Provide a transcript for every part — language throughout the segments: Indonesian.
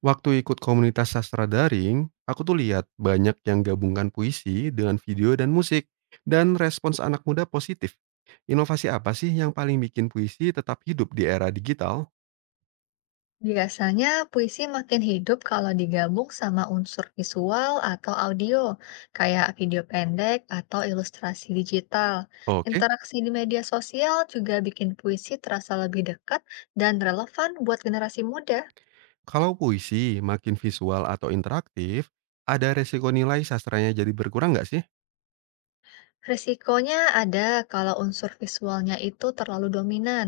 Waktu ikut komunitas sastra daring, aku tuh lihat banyak yang gabungkan puisi dengan video dan musik, dan respons anak muda positif. Inovasi apa sih yang paling bikin puisi tetap hidup di era digital? Biasanya puisi makin hidup kalau digabung sama unsur visual atau audio, kayak video pendek atau ilustrasi digital. Oke, Interaksi di media sosial juga bikin puisi terasa lebih dekat dan relevan buat generasi muda. kalau puisi makin visual atau interaktif, ada resiko nilai sastranya jadi berkurang nggak sih? Risikonya ada kalau unsur visualnya itu terlalu dominan,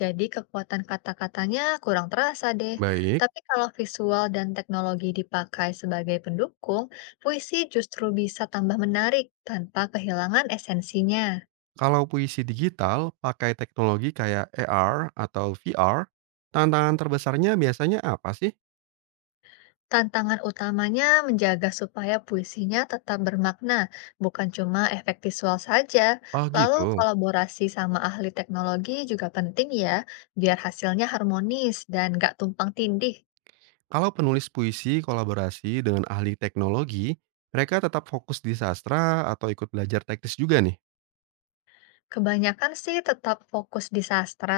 jadi kekuatan kata-katanya kurang terasa deh. Baik, Tapi kalau visual dan teknologi dipakai sebagai pendukung, puisi justru bisa tambah menarik tanpa kehilangan esensinya. kalau puisi digital pakai teknologi kayak AR atau VR, tantangan terbesarnya biasanya apa sih? Tantangan utamanya menjaga supaya puisinya tetap bermakna, bukan cuma efek visual saja. Oh Lalu gitu. kolaborasi sama ahli teknologi juga penting ya, biar hasilnya harmonis dan nggak tumpang tindih. Kalau penulis puisi kolaborasi dengan ahli teknologi, mereka tetap fokus di sastra atau ikut belajar teknis juga nih. Kebanyakan sih tetap fokus di sastra,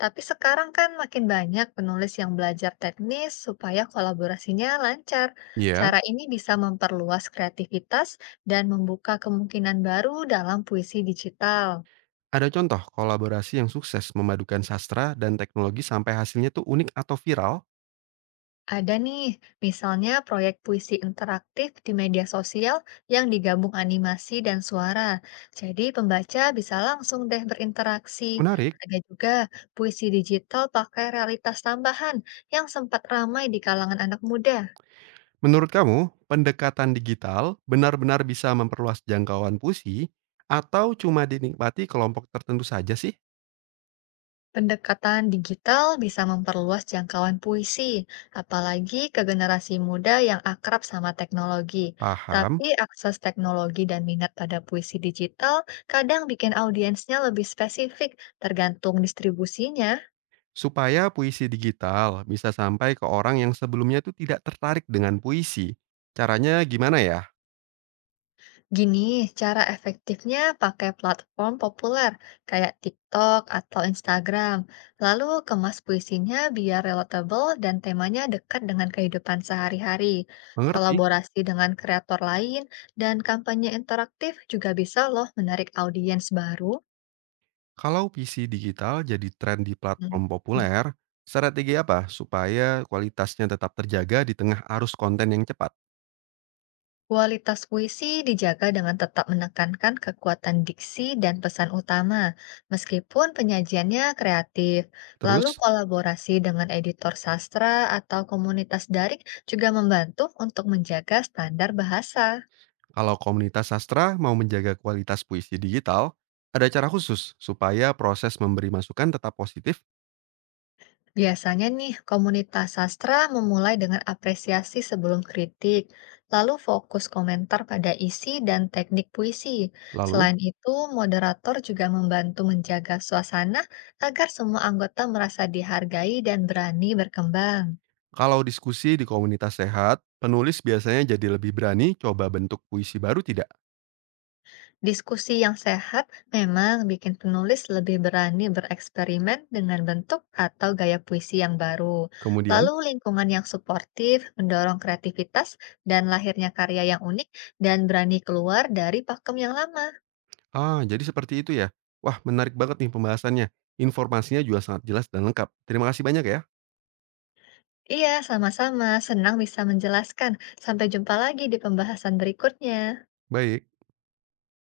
tapi sekarang kan makin banyak penulis yang belajar teknis supaya kolaborasinya lancar. Iya, Cara ini bisa memperluas kreativitas dan membuka kemungkinan baru dalam puisi digital. ada contoh kolaborasi yang sukses memadukan sastra dan teknologi sampai hasilnya tuh unik atau viral? Ada nih, misalnya proyek puisi interaktif di media sosial yang digabung animasi dan suara. Jadi pembaca bisa langsung deh berinteraksi. Menarik. Ada juga puisi digital pakai realitas tambahan yang sempat ramai di kalangan anak muda. Menurut kamu, pendekatan digital benar-benar bisa memperluas jangkauan puisi atau cuma dinikmati kelompok tertentu saja sih? Pendekatan digital bisa memperluas jangkauan puisi, apalagi ke generasi muda yang akrab sama teknologi. Paham? Tapi akses teknologi dan minat pada puisi digital kadang bikin audiensnya lebih spesifik, tergantung distribusinya. Supaya puisi digital bisa sampai ke orang yang sebelumnya tuh tidak tertarik dengan puisi. Caranya gimana ya? Gini, cara efektifnya pakai platform populer kayak TikTok atau Instagram, lalu kemas puisinya biar relatable dan temanya dekat dengan kehidupan sehari-hari. Mengerti, Kolaborasi dengan kreator lain dan kampanye interaktif juga bisa loh menarik audiens baru. kalau PC digital jadi tren di Hmm. platform populer, strategi apa supaya kualitasnya tetap terjaga di tengah arus konten yang cepat? Kualitas puisi dijaga dengan tetap menekankan kekuatan diksi dan pesan utama, meskipun penyajiannya kreatif. Lalu Terus, kolaborasi dengan editor sastra atau komunitas daring juga membantu untuk menjaga standar bahasa. kalau komunitas sastra mau menjaga kualitas puisi digital, ada cara khusus supaya proses memberi masukan tetap positif? Biasanya nih, komunitas sastra memulai dengan apresiasi sebelum kritik, lalu fokus komentar pada isi dan teknik puisi. Lalu, Selain itu, moderator juga membantu menjaga suasana agar semua anggota merasa dihargai dan berani berkembang. kalau diskusi di komunitas sehat, penulis biasanya jadi lebih berani coba bentuk puisi baru tidak? Diskusi yang sehat memang bikin penulis lebih berani bereksperimen dengan bentuk atau gaya puisi yang baru. Kemudian, Lalu lingkungan yang suportif mendorong kreativitas dan lahirnya karya yang unik dan berani keluar dari pakem yang lama. ah jadi seperti itu ya. Wah, menarik banget nih pembahasannya. Informasinya juga sangat jelas dan lengkap. Terima kasih banyak ya. Iya, sama-sama. Senang bisa menjelaskan. Sampai jumpa lagi di pembahasan berikutnya. Baik.